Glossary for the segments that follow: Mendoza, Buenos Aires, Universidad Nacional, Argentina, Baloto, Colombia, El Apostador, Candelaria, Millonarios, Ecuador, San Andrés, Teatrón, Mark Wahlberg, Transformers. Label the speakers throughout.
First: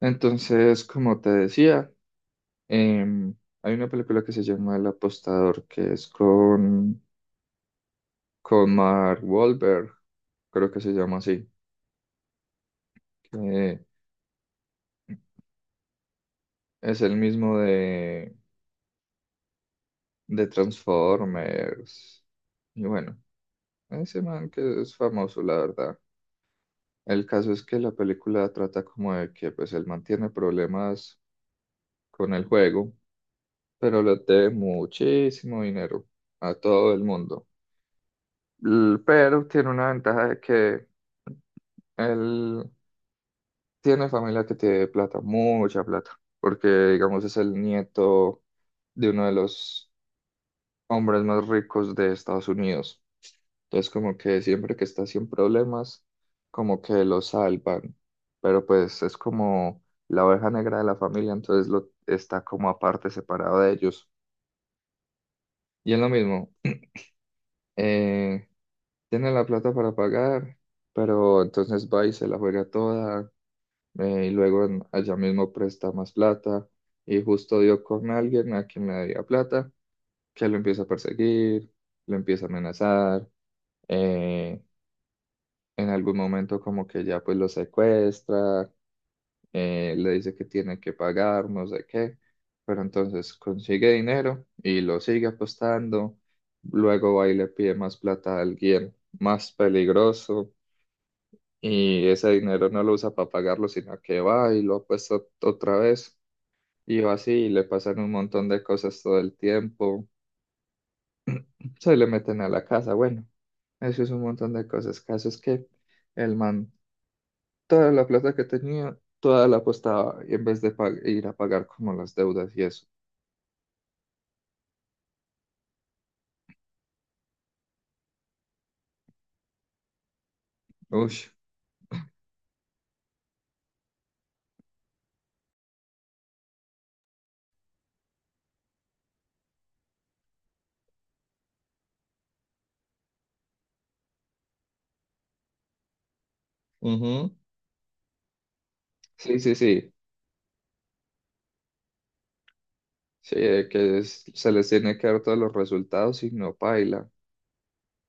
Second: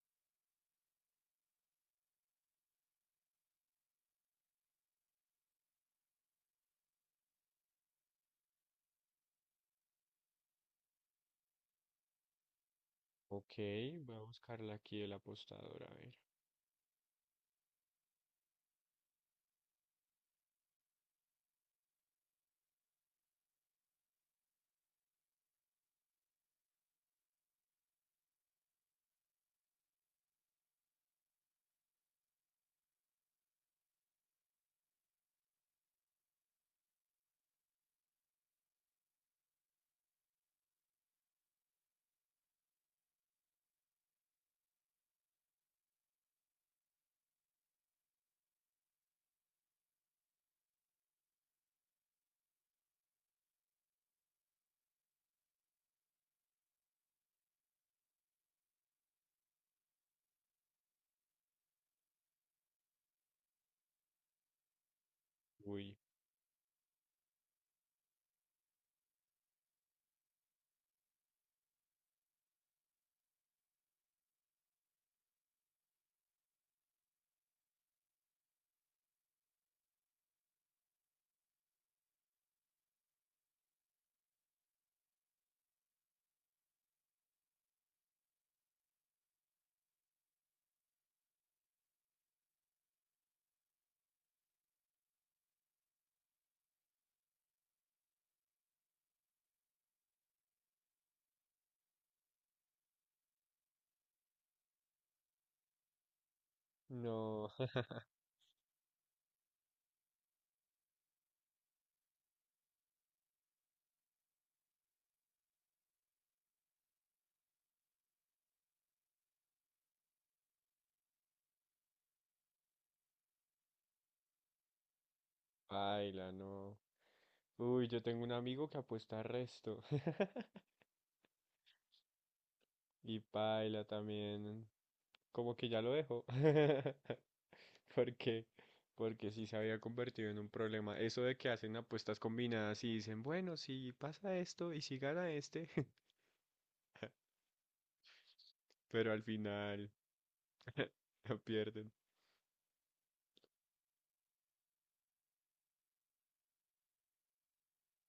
Speaker 1: Entonces, como te decía, em, hay una película que se llama El Apostador, que es con Mark Wahlberg, creo que se llama así,
Speaker 2: Ok,
Speaker 1: que
Speaker 2: voy a buscarla aquí el apostador, a ver.
Speaker 1: es el mismo de Transformers. Y bueno, ese man que es famoso, la verdad. El caso es que la película trata como de que pues él mantiene problemas con el juego, pero le debe muchísimo dinero a todo el mundo. Pero tiene una ventaja de que él tiene familia que tiene plata, mucha plata, porque digamos es el nieto de uno de los hombres más ricos de Estados Unidos. Entonces como que siempre que está sin problemas, como que lo salvan, pero pues es como la oveja negra de la familia, entonces lo está como aparte, separado de ellos. Y
Speaker 2: Uy,
Speaker 1: es lo mismo, eh, tiene la plata para pagar, pero entonces va y se la juega toda, y luego allá mismo presta más plata y justo dio con alguien a quien le debía plata, que lo empieza a perseguir, lo empieza a amenazar, eh, en algún momento como que ya pues lo secuestra, le dice que tiene que pagar, no sé qué, pero entonces consigue dinero y lo sigue apostando, luego va y le pide más plata a alguien más peligroso. Y ese dinero no lo usa para pagarlo, sino que va y lo apuesta otra vez. Y va así,
Speaker 2: no,
Speaker 1: y le pasan un montón de cosas todo el tiempo. Se le meten a la casa. Bueno, eso es un montón de cosas. Caso es que el man, toda la plata que tenía, toda la apostaba y en vez de ir a pagar como las deudas y eso.
Speaker 2: paila, no. Uy, yo tengo un amigo que apuesta resto.
Speaker 1: Uy,
Speaker 2: Y paila también. Como que ya lo dejo. Porque, porque sí se había convertido en un problema. Eso de que hacen apuestas combinadas y dicen, bueno, si pasa esto y si gana este,
Speaker 1: ujú,
Speaker 2: pero al
Speaker 1: sí, sí,
Speaker 2: final
Speaker 1: sí.
Speaker 2: la pierden.
Speaker 1: Sí, que se les tiene que dar todos los resultados y no paila.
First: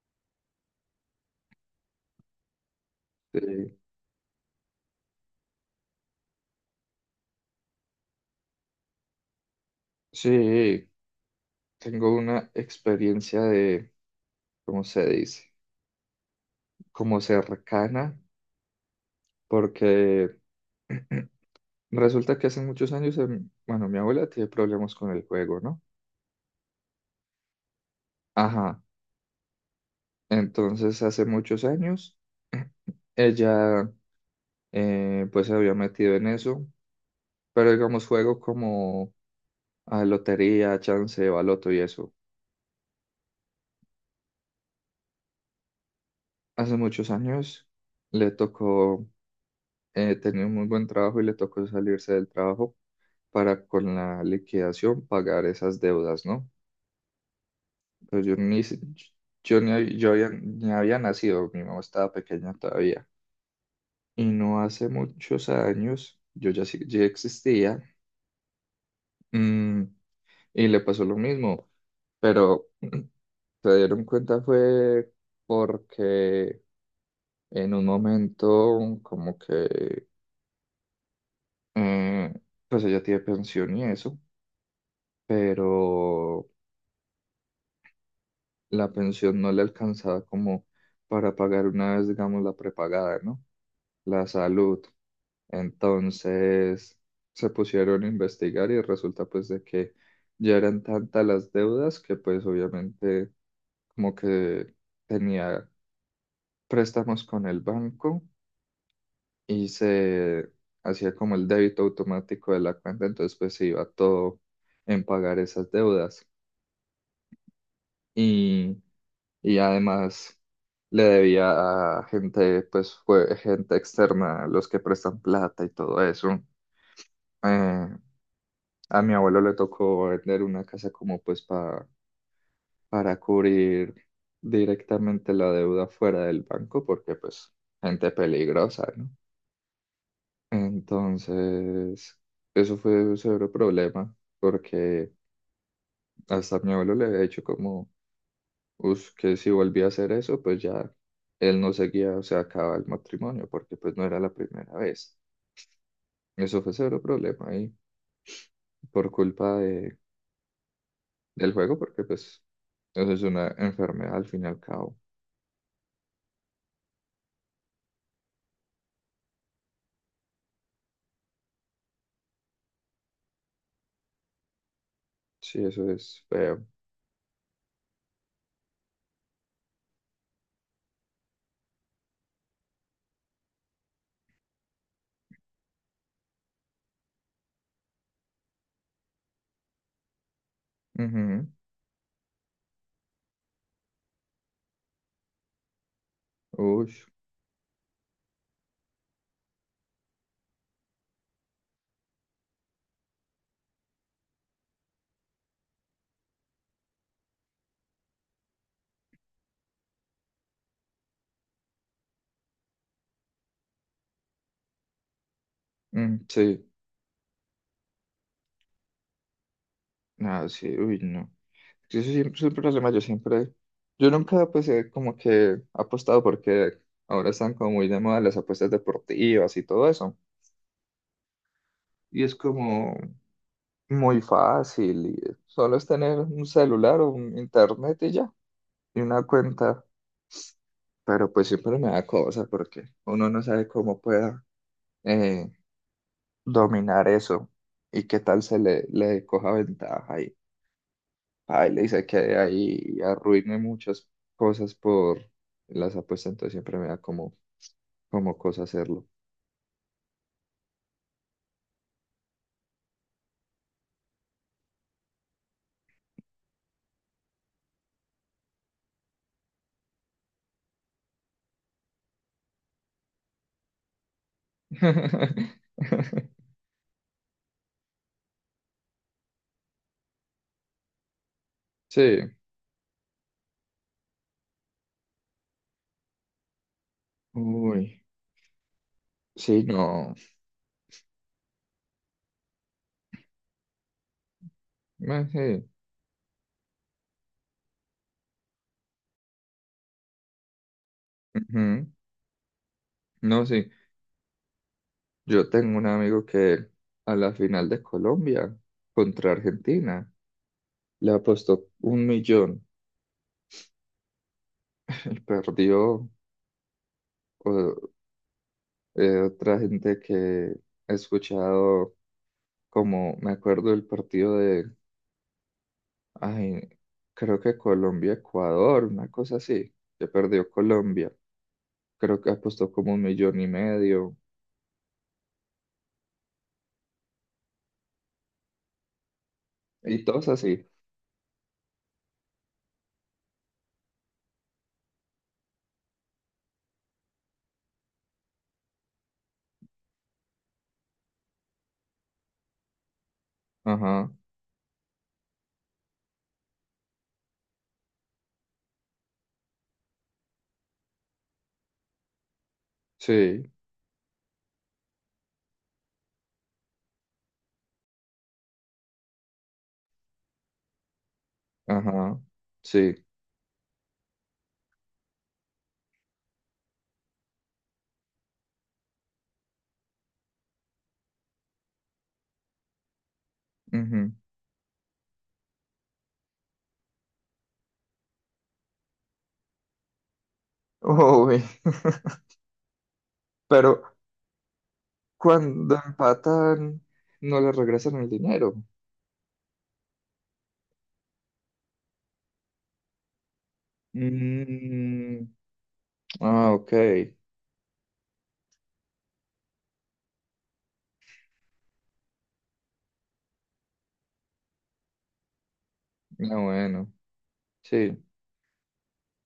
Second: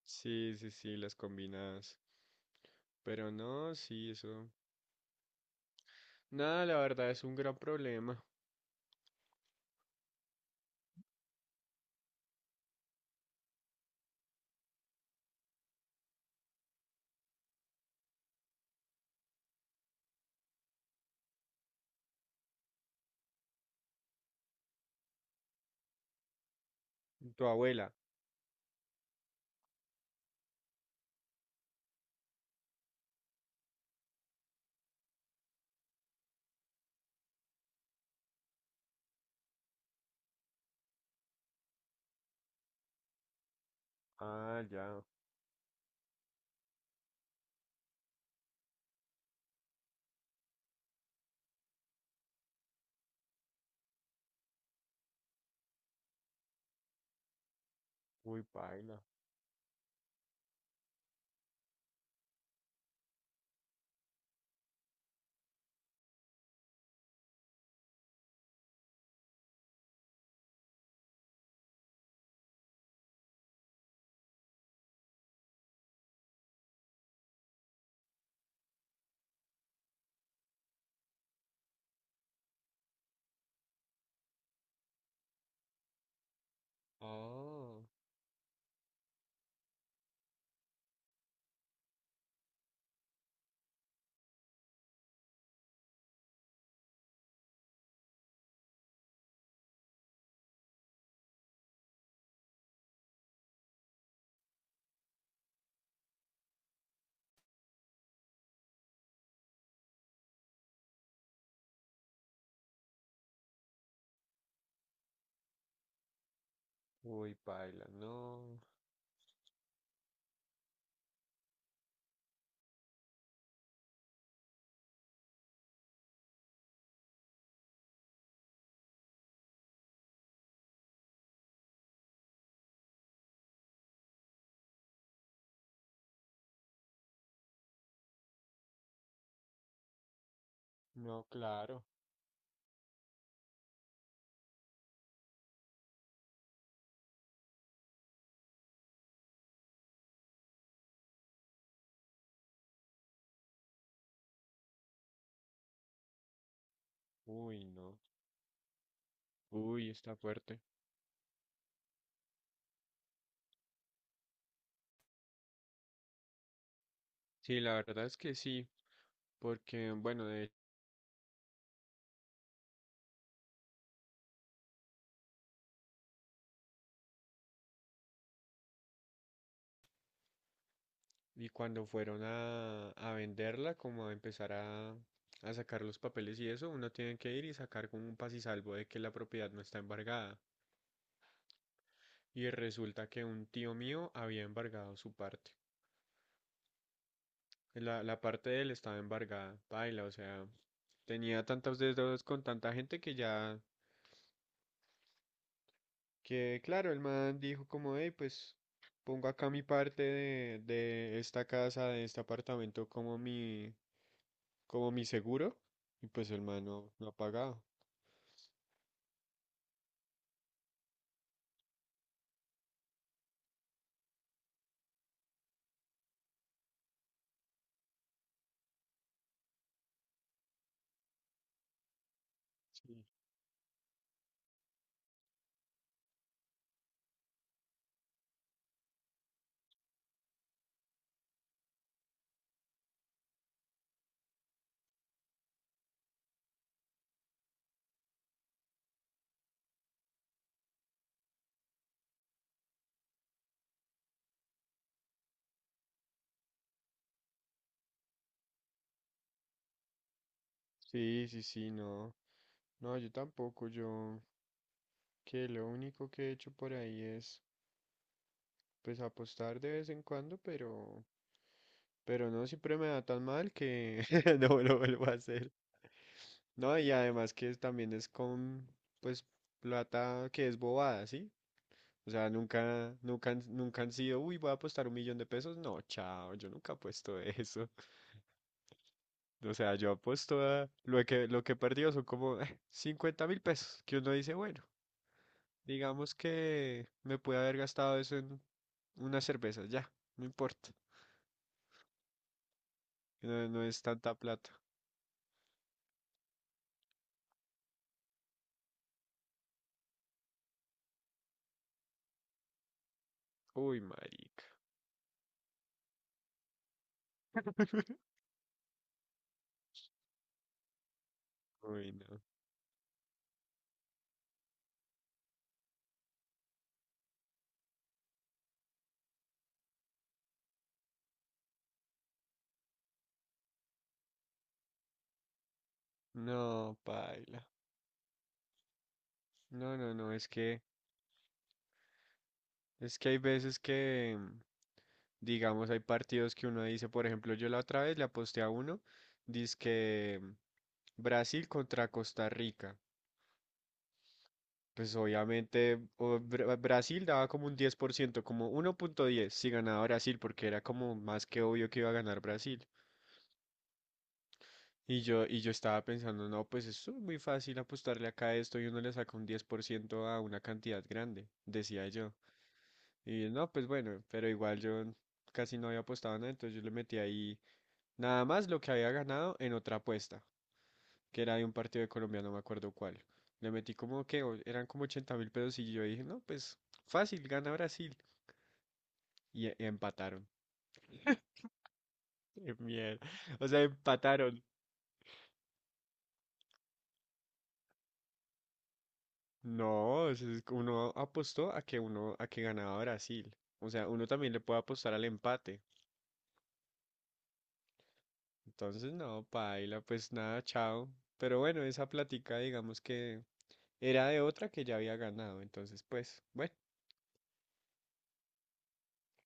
Speaker 2: Sí, sí, sí, las combinadas. Pero
Speaker 1: Sí,
Speaker 2: no, sí, eso. Nada, la verdad es un gran problema.
Speaker 1: sí, tengo una experiencia de, ¿cómo se dice? Como cercana, porque. Resulta que hace muchos años, bueno, mi abuela tiene problemas con el juego, ¿no?
Speaker 2: Tu abuela.
Speaker 1: Ajá, entonces hace muchos años ella, pues se había metido en eso, pero digamos juego como a lotería, chance, baloto y eso.
Speaker 2: Ah, ya.
Speaker 1: Hace muchos años le tocó, tenía un muy buen trabajo y le tocó salirse del trabajo para con la liquidación pagar esas deudas, ¿no? Pero yo
Speaker 2: Uy,
Speaker 1: ni,
Speaker 2: paila.
Speaker 1: yo ni, yo ni había nacido, mi mamá estaba pequeña todavía. Y no hace muchos años, yo ya, ya existía, mm, y le pasó lo mismo, pero se dieron cuenta fue porque en un momento como que, eh, pues ella tiene pensión y eso, pero
Speaker 2: Oh,
Speaker 1: la pensión no le alcanzaba como para pagar una vez, digamos, la prepagada, ¿no? La salud. Entonces se pusieron a investigar y resulta pues de que ya eran tantas las deudas que pues obviamente como que tenía préstamos con el banco y se hacía como el débito automático de la cuenta, entonces pues se iba todo en pagar esas deudas
Speaker 2: uy, paila, no,
Speaker 1: y, y además le debía a gente pues fue gente externa, los que prestan plata y todo eso. Eh, A mi abuelo le tocó vender una casa como pues para cubrir directamente la deuda fuera del banco, porque pues gente peligrosa, ¿no?
Speaker 2: no, claro,
Speaker 1: Entonces, eso fue un severo problema, porque hasta mi abuelo le había dicho como, "Us, que si volvía a hacer eso, pues ya él no seguía, o sea, acaba el matrimonio, porque pues no era la primera vez. Eso fue severo problema
Speaker 2: uy,
Speaker 1: y
Speaker 2: no,
Speaker 1: por culpa
Speaker 2: uy, está fuerte.
Speaker 1: del juego, porque pues eso es una enfermedad al fin y al cabo.
Speaker 2: Sí, la verdad es que sí, porque, bueno,
Speaker 1: Sí, eso es feo.
Speaker 2: y cuando fueron a venderla, como a empezar a sacar los papeles y eso, uno tiene que ir y sacar como un pasisalvo de que la propiedad no está embargada.
Speaker 1: Ujú,
Speaker 2: Y resulta que un tío mío había embargado su parte.
Speaker 1: uy,
Speaker 2: La parte de él estaba embargada, paila, o sea, tenía tantos dedos con tanta gente que ya, que claro, el man dijo como, hey, pues pongo acá mi parte de esta casa, de este apartamento como mi seguro, y
Speaker 1: mm,
Speaker 2: pues el man
Speaker 1: sí,
Speaker 2: no, no ha pagado.
Speaker 1: nada, sí, uy, no. Sí, eso siempre es un problema, yo siempre, yo nunca pues he como que apostado porque ahora están como muy de moda las apuestas deportivas y todo eso. Y es
Speaker 2: Sí.
Speaker 1: como muy fácil, y solo es tener un celular o un internet y ya, y una cuenta. Pero pues siempre me da cosa porque uno no sabe cómo pueda, eh, dominar eso y qué tal se le, le coja ventaja. Ay le dice que ahí arruiné muchas cosas por las apuestas, entonces siempre me da como, como cosa hacerlo.
Speaker 2: Sí, sí, sí, no, no, yo tampoco, yo, que lo único que he hecho por ahí es, pues apostar de vez en cuando, pero no, siempre me da tan mal que no lo vuelvo a hacer. No, y además que también es con, pues, plata que es bobada, ¿sí? O
Speaker 1: Sí,
Speaker 2: sea, nunca, nunca, nunca han sido, uy, voy a apostar 1 millón de pesos. No, chao, yo nunca apuesto eso.
Speaker 1: uy,
Speaker 2: O
Speaker 1: sí,
Speaker 2: sea, yo
Speaker 1: no,
Speaker 2: apuesto a lo que, he perdido son como 50 mil pesos, que uno dice, bueno,
Speaker 1: ah, sí,
Speaker 2: digamos que me pude haber gastado eso en una cerveza, ya, no importa.
Speaker 1: ujú.
Speaker 2: No,
Speaker 1: No,
Speaker 2: no
Speaker 1: sí,
Speaker 2: es tanta plata.
Speaker 1: yo tengo un amigo que a la final de Colombia contra Argentina le apostó 1 millón
Speaker 2: Uy, marica.
Speaker 1: y perdió. o- otra gente que he
Speaker 2: Uy,
Speaker 1: escuchado,
Speaker 2: no.
Speaker 1: como me acuerdo del partido de, ay, creo que Colombia, Ecuador, una cosa así. Se perdió Colombia. Creo que apostó como 1 millón y medio.
Speaker 2: No, paila. No, no,
Speaker 1: Y
Speaker 2: no, es
Speaker 1: todos
Speaker 2: que...
Speaker 1: así.
Speaker 2: Es que hay veces que, mm, digamos, hay partidos que uno dice, por ejemplo, yo la otra vez le aposté a uno, que Brasil contra Costa Rica.
Speaker 1: Ajá.
Speaker 2: Pues obviamente Brasil daba como un 10% como 1,10 si ganaba Brasil, porque era como más que obvio que iba a ganar Brasil.
Speaker 1: Sí.
Speaker 2: Y yo estaba pensando, no, pues es muy fácil apostarle acá a esto y uno le saca un 10% a una cantidad grande, decía yo.
Speaker 1: Ajá. Sí.
Speaker 2: Y no, pues bueno, pero igual yo casi no había apostado nada, entonces yo le metí ahí nada más lo que había ganado en otra apuesta, que era de un partido de Colombia, no me acuerdo cuál. Le metí como
Speaker 1: Ujú.
Speaker 2: que eran como 80.000 pesos y yo dije, no, pues fácil, gana Brasil. Y, empataron.
Speaker 1: Uy.
Speaker 2: Mierda. O sea,
Speaker 1: Pero
Speaker 2: empataron.
Speaker 1: cuando empatan, no le regresan el dinero.
Speaker 2: No, o sea, es que uno apostó a que uno, a que ganaba Brasil. O sea, uno también le puede apostar al
Speaker 1: Mm,
Speaker 2: empate.
Speaker 1: ah, ok.
Speaker 2: Entonces, no, paila, pues nada, chao. Pero bueno, esa plática, digamos que era de otra que ya había ganado, entonces pues,
Speaker 1: No,
Speaker 2: bueno.
Speaker 1: bueno. Sí.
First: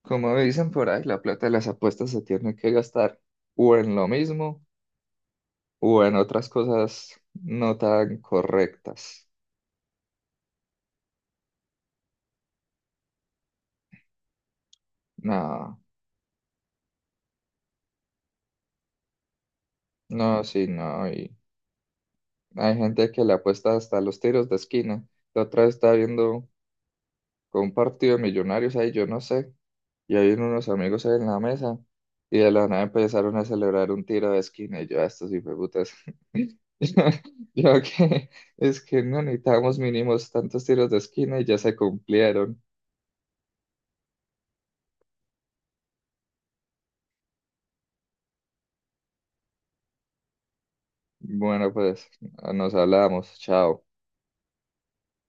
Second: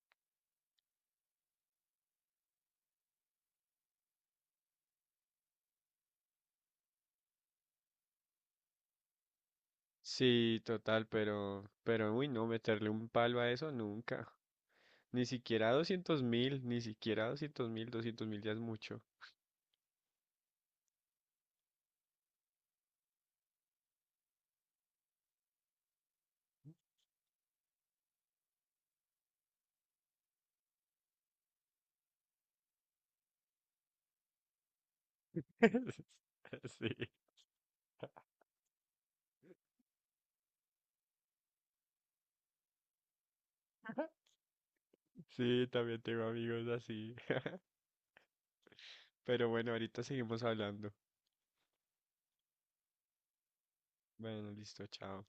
Speaker 1: Como dicen por ahí, la plata de las apuestas se tiene que gastar o en lo mismo. Bueno, otras cosas no tan correctas.
Speaker 2: Sí, total, pero, uy, no, meterle un palo a eso nunca. Ni siquiera
Speaker 1: No,
Speaker 2: 200.000, ni siquiera 200.000, 200.000 ya es mucho.
Speaker 1: no, sí, no. Y hay gente que le apuesta hasta los tiros de esquina. La otra vez estaba viendo con un partido de millonarios ahí, yo no sé. Y hay unos amigos ahí en la mesa. Y de la nada empezaron a celebrar un tiro de esquina. Y yo, a estos putas.
Speaker 2: Sí,
Speaker 1: Yo que es que no necesitábamos mínimos tantos tiros de esquina y ya se cumplieron.
Speaker 2: sí, también tengo amigos así. Pero bueno, ahorita seguimos hablando.
Speaker 1: Bueno, pues nos hablamos. Chao.
Speaker 2: Bueno, listo, chao.